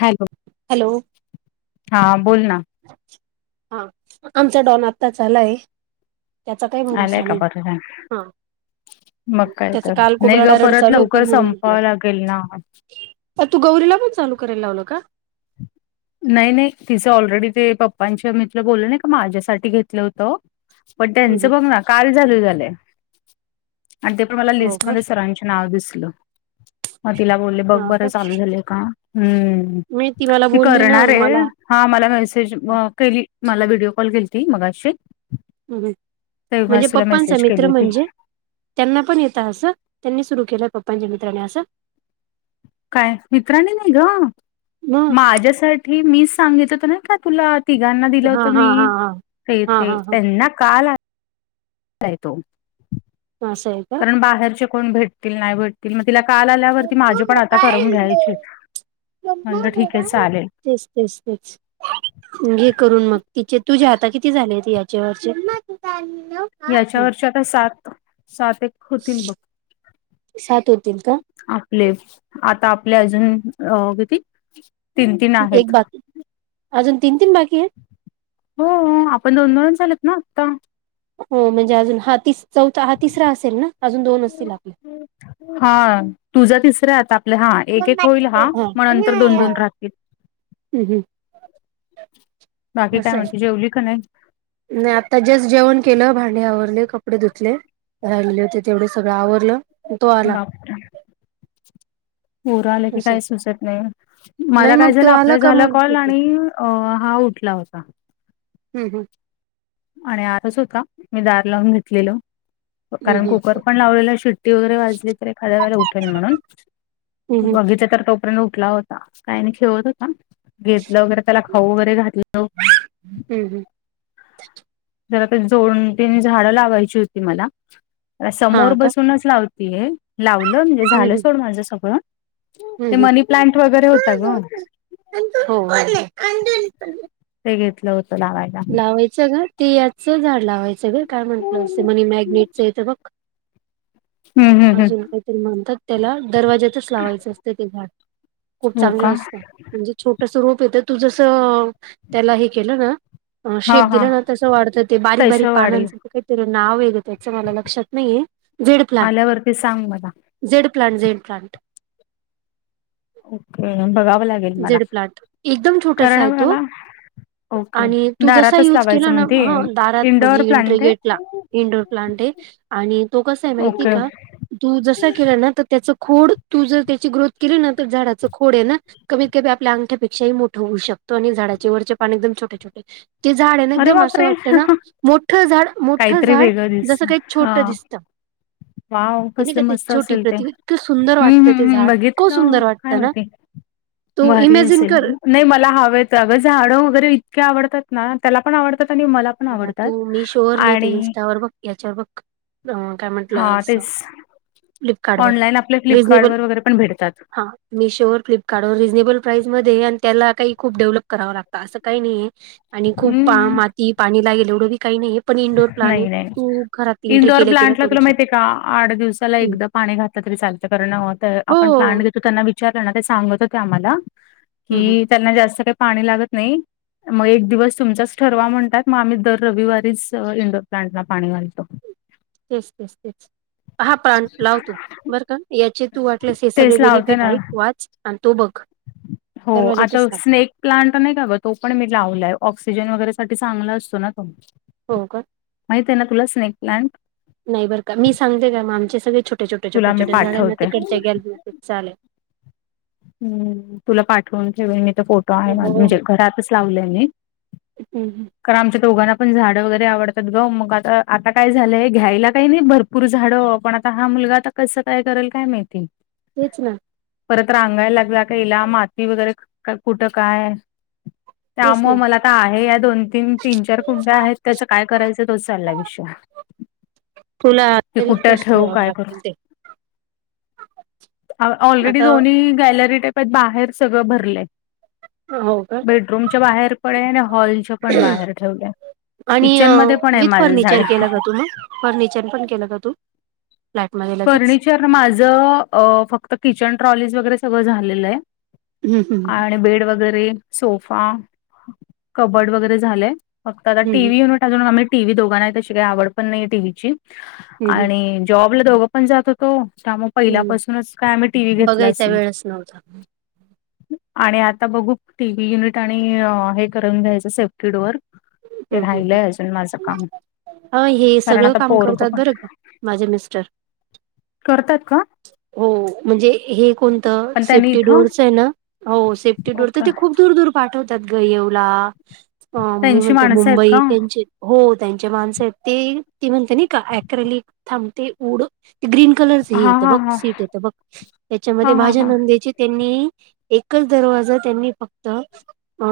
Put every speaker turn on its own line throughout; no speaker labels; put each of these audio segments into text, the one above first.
Hello.
Hello.
हा बोल ना.
हा आमचा डॉन आत्ताच आलाय. त्याचा काही
आलाय
भरोसा
का
नाही
बर झाल.
हा
मग काय
त्याच
तर
काल खूप
नाही ग
रडारड
परत
चालू होती
लवकर
म्हणून
संपावं लागेल ना.
तू गौरीला पण चालू करायला लावलं का?
नाही नाही तिचं ऑलरेडी ते पप्पांचे मित्र बोललं नाही का माझ्यासाठी घेतलं होतं पण त्यांच
हो
बघ ना काल झाल झालय आणि ते पण मला लिस्ट
का
मध्ये सरांच्या - नांव दिसलं मं तिलां बोलले बघं
हा
बरं
का
चालूं झालं कां हम्मं
मी मला
ती
बोलली ना
करणारं आहे
मला
हां मलां मेसेज केली मलां व्हिडिओ कॉल केली तरं मगाशी
म्हणंजे
तेव्हाच तुला
पप्पांचा
मेसेज केली
मित्रं
होती
म्हंणजे त्यांनां पणं येतं असं त्यांनी सुरु केलं पप्पांच्या मित्रांने असं
कायं मित्रांनी नाहीं गं
मग
माझ्यांसाठी मीचं सांगितलंत नाहीं कां तुलां तिघांना दिलं
हा
होतं
हा हा
मी
हा
ते
हा हा
ते त्यांनां कांल
हा असं आहे का
कारणं बाहेरचे कोणं भेटतीलं नाहीं भेट तं मंग तिलां कांल आल्यांवरती
मम्मा
मांझे पणं आतां करवूंन
मोबाईल दे,
घ्यांयचे म्हणलं ठीकं आहे चालेलं
तेचं तेचं तेचं हेे करूंन मंग तिचे तुझें आतां किती झांले यांच्यावर
यांच्या वरचे आतां सांत सांत एक होतीलं बघं
सात होतील का
हां आपले आतां आपले अजूंन किती तीन तीन
एक
आहेत
बांकी अजूंन तीनं तीनं बांकी आहेतं
हो आपणं दोन दोन झालंय नं आतां
हो म्हणजे अजूंन हां तीस चौथा हां तिसरां असेलं नां अजूंन दोन असतीलं आपले
हां तुझां तिसऱ्यां आतां आपले हां
हा
एक एक होईलं हां मंग नंतर दोन दोन राहतीलं
हं हं
बांकी कायं म्हणते तुं जेवली कां नाहीं
नाहीं आतां जस्टं जेवणं केलं भांडे आवरले कपडे धुतले राहिल होतें तेवढे सगळं आवरलं तो आला
बांपरे परं आलं की
असं
कांहीं सुचतं नाहीं
नाही
मलां
मग
कायं
तो
झालं
आला
आपलांय
का
झालं
मग
कॉल
देते
आणि अ हां उठलां होतां
हम्मं हं
आणि आतंच होतां मी दांर लावूंन घेतलेलं
हम्म
कारणं
हम्म
कुंकर पणं लावलेलं शिट्टी वगैरें वाजली तरी खांद्या खांयला उठेल म्हणूंन
हम्म हम्म
बगीतल तरं तो प्रणव उठलां होतां कांहीं नाहीं खेळतं होतां घेतलं वगैरें त्यांला खाऊं वगैरें घातलं
हम्मं
जरां ते दोन तीनं झाडं लावांयची होती मलां
हा
समोरं
का
बसूनचं लावतं ते लावलं म्हणजे
हम्म
झालं
हम्म
सोड माझं सगळं
हम्म
ते
हम्म
मनीं प्लांट वगैरें होतां गं
नंतर [unintelligible]
ते घेतलं होतं लांवायलां
लावायचं गं ते याचं झाडं लावायचं गं कायं म्हंटलं असतं
हम्म
म्हणे मॅग्नेटचं आहे तरं
हम्म
बघं
हम्म
अजूंन कांहीतरी म्हणतांत त्यांला दरवाज्यांतचं लावायचं असतं ते झाडं खूंप
हो
चांगलं
का
असतं म्हणजे छोटं स्वरूप येतं तूं जसं त्यांला हे केलं नां
हा
शेप
हा
दिलां नां तसं वाढतं ते बारीक बारीक
पैसे वाढेल
पानांच कांहीतरी नांव हेगं त्यांचं मलां कांहीं लक्षांत नाहीये
आल्यांवरती सांग मलां
झेडं प्लांट झेडं प्लांट
ओके बघावं लागेलं
झेडं प्लांट एकदंम छोटसां आहे तो
मला ओके
आणि तूं जसां
दारातच
यूंज
लावायचं
केलां नां
म्हणते
हं दारातं
इंडोअर
म्हणजे इंट्री
प्लांट
गेटं लां
आहे
इंडोर प्लांट आहे आणि तो कसां आहे माहिती आहे
ओके
कां तू जसां केलां नां तरं त्यांची खोडं तूं जरं त्यांची ग्रोथं केली नां तरं झाडाचं खोडं आहे नां कमीतं कमी आपल्यां अंगठपेक्षाही मोठं होऊं शकतो आणि झाडांचे वरचे पाणी एकदंम छोटे छोटे ते झाडं नां
अरे
एकदंम असं
बापरे
वाटतं नां मोठं झाडं मोठं
काहीतरी
झाडं
वेगळं
जसं
दिसत
कांहीं
हा
छोटं दिसतं
वाव
ते नाही
कसलं
काय ते
मस्त
छोटी
असेल ते
प्रति इतकं सुंदर
हम्म
वाटतं, ते
हम्म हम्
झाड इतकं
बघितलं
सुंदर
काय
वाटतं ना
माहिती
तू
भारी
इमेजिन
असेल
कर.
नाही मला हवेत अगं झाडं वगैरे इतके आवडतात ना, त्याला पण आवडतात आणि मला पण
आता
आवडतात
तू मी श्योअर नाही, ते
आणि
इंस्टावर बघ याच्यावर बघ काय
हा
म्हंटलं असं?
तेच
फ्लिपकार्ट वर
ऑनलाईन आपले फ्लिपकार्ट
रिजनेबल
वर वगैरे पण भेटतात
हा मिशो वर फ्लिपकार्टवर रिजनेबल प्राईस मध्येय आणि त्याला काही खूप डेव्हलप करावं लागतं, असं काही नाही आहे. आणि खूप पा-
हम्म
माती पाणी लागेल, एवढं बी काही नाही.
नाही नाही इंडोर
केल्या केल्या
प्लांटला
करू
तुला माहिती,
शकते
आहे का आठ दिवसाला एकदा पाणी घातलं तरी चालतं कारण, अ-त
हो
आपण प्लांट घेत तर त्यांना विचारलं ना ते सांगत होते, आम्हाला
हं, हं.
की त्यांना जास्त काही पाणी लागत नाही. मग एक दिवस तुमचाच ठरवा म्हणतात, मग आम्ही दर रविवारीचं तर इंडोर प्लांट ला पाणी घालतो.
तेच तेच तेच. हा प्लांट लावतो, बरं का याचे तू वाटलेस हे सगळे
तेच लावते
बेनिफिट
ना
ऐक वाचं आणि तो बघ.
हो, आणि
दरवाज्यातच
तो
लाव
स्नेक प्लांट नाही का गं तो पण मी लावलाय, ऑक्सिजन वगैरे साठी चांगला असतो ना तो.
हो का
माहित आहे, ना तुला स्नेक प्लांट?
नाही बरं का मी सांगते, काय मँम आमचे सगळे छोटे छोटे छोटे
तुला मी
छोटे झाड हायना
पाठवते.
तिकडच्या ग्यालरीत [unintelligible]
हम तुला पाठवून ठेवेन, मी तो फो [unintelligible]
हो हो.
म्हणजे घरातच लावलं मी.
हम्म
कारण आमच्या दोघांना पण झाडं वगैरे आवडतात गं, मग आता- आता काय झालंय घ्यायला, काही नाही भरपू भरपूर झाड पण आता हा मुलगा आता कसं काय, करेल काय माहिती?
तेच ना.
परत रांगायला लागला कि हेला माती वगैर, का कुठं काय?
[inaudible] ना.
त्यामुळं मला आ आहे या दोन- तीन, तीन -चार कुंडया आहेत, त्याचं काय करायचं तोच चाललाय विषय.
तुला
की
[unintelligible]
कुठं ठेवू काय करू
लागतील ते.
ऑलरेडी
आता
दोन्ही गॅलरी टपात बाहेर, सगळं भरलयं.
हो का?
बेडरूमच्या बाहेर पण ये, आणि हॉलच्या पण बाहेर ठेवलंय.
आणि
किचन मध्ये पण आहे
विथ
माझं झाड
फर्निचर केलं का तुम्ही, फर्निचर पण केला जातो? फ्लॅटमध्ये लगेच.
पण माझं फक्त किचन ट्रॉलीज वगैरे सगळं झालेलं आहे.
हम्म हम्म
आणि बेड वगैरे सोफा, कबड वगैरे झालंय. फक्त आता टी.
हम्म
व्ही युनिट अजून आम्ही टी. व्ही दोघांना तशी काही आवड पण नाही टीव्हीची.
हम्म
आणि जॉबला दोघं पण जात होतो, त्यामुळे पहिल्या पासूनच काय आम्ही टी. व्ही घेत
त्यावेळेस नव्हत.
आणि आता बघू टी. व्ही युनिट आणि हे करून घ्यायचं, सेफ्टी डोअर. ते राहिलंय अजून माझं काम.
हा हे
कारण
सगळं
आता
काम
पोरग
करतात,
पण
बरं का माझे मिस्टर.
करतात का?
हो, म्हणजे हे कोणतं
पण त्यांनी
सेफ्टी
इथं
डोअरचं आहे, ना हो सेफ्टी डोअच
ओके
ते खूप दूर दूर पाठवतात, गं येवला मी
त्यांची
म्हणते
माणसं आहेत का
मुंबई त्यांचे हो त्यांचे माणसं आहेत, ते ती म्हणते नाही का अक्रेली थांबते उड ते ग्रीन कलरच हे
हा
येत
हा
बघ
हा
सीट ये इत बघ
हा
त्याच्यामध्ये
हा
माझ्या
हा
नंदेची त्यांनी एकच दरवाजा त्यांनी फक्त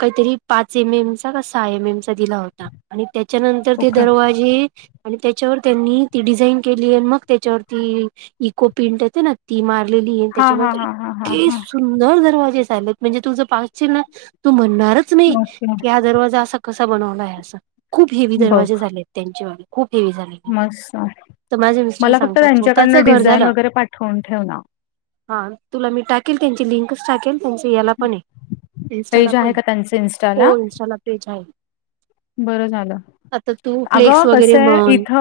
काही तरी, पाच एम एम चा का सहा एम एम चा [unintelligible] दिला होता, आणि त्याच्या नंतर ते
ओके
दरवाजी आणि त्याच्यावर त्यांनी ती डिझाईन केली, आणि मग त्याच्यावर ती इको पिंट येते ना ती मारलेली
हा
त्याच्या,
हा
नंतर
हा हा हा
इतकी
हा
सुं सुंदर दरवाजे चाललेत, म्हणजे तुजं पाहशील ना तू म्हणणारच नाही,
ओके
की हा दरवाजा असा बन अस खूप हेवी
बघ
दरवाजे झाले त्यांच्या व खूप हेवी झालेले
मस्त
तर माझे मिस्टर
मला फक्त
सांगतात स्वतःच
त्यांच्याकडनं
घर
डिझाईन
झालं
वगैरे पाठवून ठेव ना.
हा तुला मी टाकेल त्यांची लिंकच टाकेल त्यांच याला पण आहे इं्स्टाला
पेज
पण
आहे का त्यांचं इन्स्टाला?
हो इनस्टाला पेज आहे
बरं झालं
आता तू फ्लेक्स
अगं
वगैरे
कसं आहे
म्हण
इथ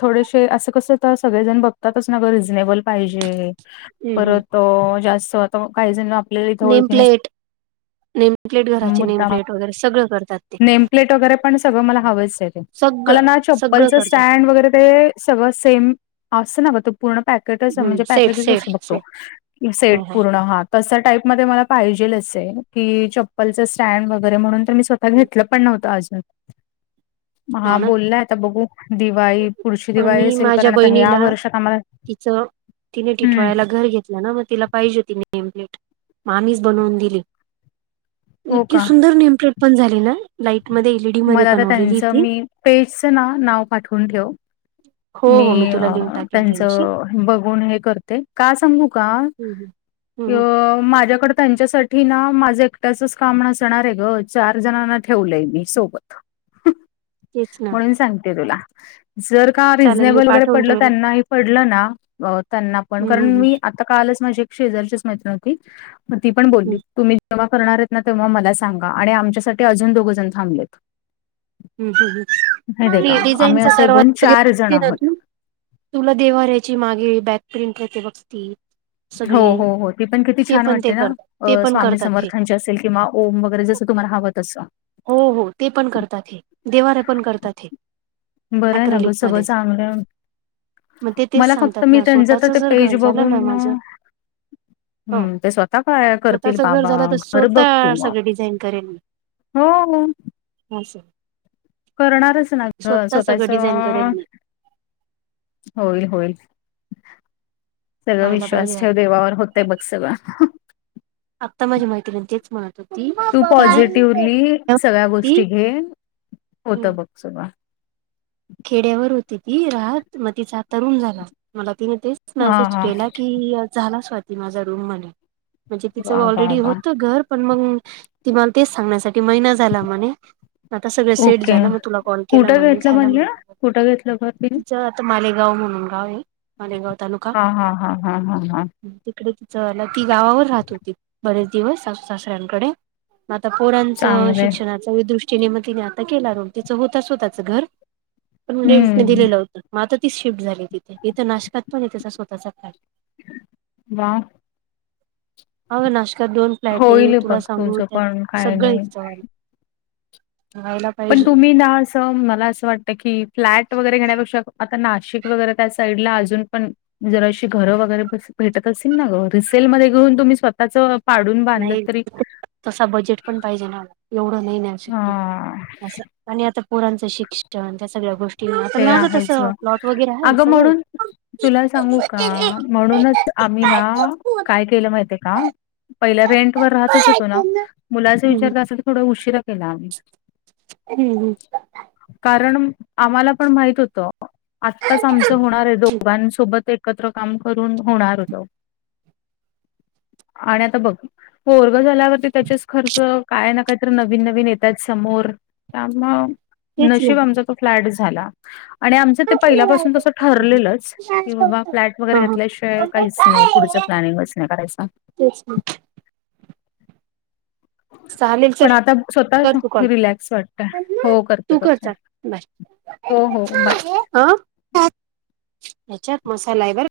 थोडेसे असं कसं तर सगळेजण बघतातच ना ग रिझनेबल पाहिजे परत तो जास्त आता काही जण आपल्याला इथं ओळखी
नेमप्लेट नेमप्लेट
नसल्यामुळे
घराची
मुद्दाम
नेमप्लेट वगैरे सगळं करतात ते
[unintelligible] वगैरे
सगळं सगळं करतात
ते सगळं सेम अस पूर्ण
हम्म
म्हणजे
सेट
पॅकेजस अस
सेट
बघतो
सेट
सेट
हो हो
पूर्णात तस टाईप मध्ये मला पाहिजेल अस आहे की चप्पलचं स्टँड वगैरे म्हणून तर मी स्वतः घेतलं पण नव्हतं आज
[unintelligible]
हा
ना
बोलला आता बघू दिवाळी पुढची दिवाळी
आम्ही
असेल
माझ्या
कारण आता ह्या
बहिणीला
वर्षात आम्हाला
तिचं तिने
हम्म
टिटवाळ्याला घर घेतलं ना मग तिला पाहिजे त नेमप्लेट आम्च बनवून दिली
हो
इतकी
का
सुंदर नेमप्लेट पण झाली ना लाईट म
मला आ त्यांचं मी पेजचं ना नाव पाठवून ठेव
हो
मी
हो तुला लिंक टाकेल त्यांची
त्यांचं बघून हे करते का सांगू का
हम्म हम्म हम्म
किंवा माझ्याकडे त्यांच्यासाठी ठी ना माझं एकट्याचच काम नसणार आहे ग चार जणांना ठेवलंय मी सोबत
तेच ना
म्हणून सांगते तुला जर का
चालेल मी
रिझनेबल वगरे
पाठवून
पडल
ठेवला
त्यांना पडलं ना त्यांना पण
हम्म
कारण
हम्म हम्म
मी आता कालच माझी एक शेजारचीच मैत्रीिण होती ग ती पण बोलली
हम्म
तुम्ही जेव्हा करणार आहेत ना तेव्हा मला सांगा आणि आमच्यासाठी अजून दोघं जण थांबलेत
ह फ
माहिती आहे का आम्ही
डिझाईनचा
असे
तरवाज
एकूण चार जण
वगैर
आहोत
तुला देवाारयची मागे बॅक प्रिंट आहेते बघती
हो हो हो ते पण किती छान
पण ते
वाटते ना
करतात
अ
ते पण
स्वामी
करतात हे
समर्थन जे असेल किंवा ओम वगैरे जसं तुम्हाला हवत असं
हो हो ते पण करतात हे देवाऱ्या पण करतात हे
बरं आहे ना ग
अक्रलिक
सगळं
मध्ये
चांगलं
मग ते तेच
मला फक्त
सांगतात
मी
ना
त्यांच तर
स्वतःच
ते
जर
पेज
घर झालं
बघून
ना माझं हो
हम्म ते स्वतः काय करतील
स्वतःच घर
बाबा
झालं तर
घर बघ
स्वतः
तू
सगळं डिझाईन
हो
हां सर
करणारच ना ग स्वतःच
सगळं डिझाईन करेल मी
होईल होईल सगळ
व्हायला
विश्वास
पाहिजे
ठेव देवावर होतय बघ सगळं
आत्ता माझी माहिती तेच म्हणा ती
तू पॉझिटिव्हली सगळ्या गोष्टी
ती
घे होत बघ सु
खेड्यावर होती ती राहत मग तिचा तरुण झाला मला ति नच
हां,
मेसेज
हां.
केला की झाला स्वाती माझ्या रूम मध्ये म्हणजे तिचं
वाह! वाह!
ऑलरेडी
वाह!
होत घर पण मग तिम्हाला तेच सांगण्यासाठी महिना झाला म्हणे आता सगळं सेट
ओके.
झालं मग तुला कॉल केला
कुठं
म्हणे
घेतलं
झाला
म्हणले?
म्हण
कुठं घेतलंर
आता मालेगाव म्हणून गाव आहे मालेगाव तालुका
हां, हां, हां, हां, हां, हां.
तिकडे तिचला ती गावावर राहत होती बरेच दिवस सासऱ्यांकडे म आता पोरांचं
चांगलं आहे.
शिक्षणाच दृष्टीने मग तिने आता केला तिचं होतच होताचं घर पण रेंट
हं,
दिलं होतं मग आता तीच शिफ्ट झाली तिथे इथं नाशकात पण आहे त्याचा स्वतःचा काय.
वा
हव नाश्कात दोन फ्लॅट आहे
होईल
तुला
बघ
सांगू
तुझं पण
त्यात
काही
सगळं
नाही.
एकच हला
पण तुम्ही ना मला असं वाटतं की फ्लॅट वगैरे घेण्यापेक्षा आता नाशिक वगैरे त्या साईडला अजून पण जराशी घरं वगैरे भेटत असेल ना ग रिसेलमध्येध्ये घेऊन तुम्ही स्वतःच
नाही तस बजेट पण पाहिजे ना मला एवढं नाही नाहीशक्य
हां,
असं आणि आता पुोरांचं शिक्षण त्या सगळ्या गोष्टी आता
ते
माझं
आहेच
तसं
गं.
प्लॉट वगैरे आहे
अगं
सगळ
म्हणून तुला सांगू का म्हणूनच आम्ही ना काय? प रें हो
हम्म
विचार उ खिलामी
हम् हम
कारण आम्हाला पण माहित होतं आत्ताच आमचं होणार आहे दोघांसोबत एक एकत्र काम करून होणार जाऊ आणि आता बघ. होरग झाल्यावरती त्याच्याच खर्च काय न का? नवीन नवीन येतात समोर त्या
तेच
आ
ना
त फ्लट झाला आणि आमच ते पहिल्यापासून तस ठरलेलंच. कि बाबा फ्लॅट वगैरे
हा
घेतल्याशिवाय काहीच नाही पुढचं प्लॅनिंगच नाही करायच.
अच्छा चालेल
पण
चल
आता
कर तू
स्वतः
कॉल
रिलॅक्स वाटतय हो करते
तू कर
करते.
चाल
हो हो बाय.
ह हच्यात मसाल्यावर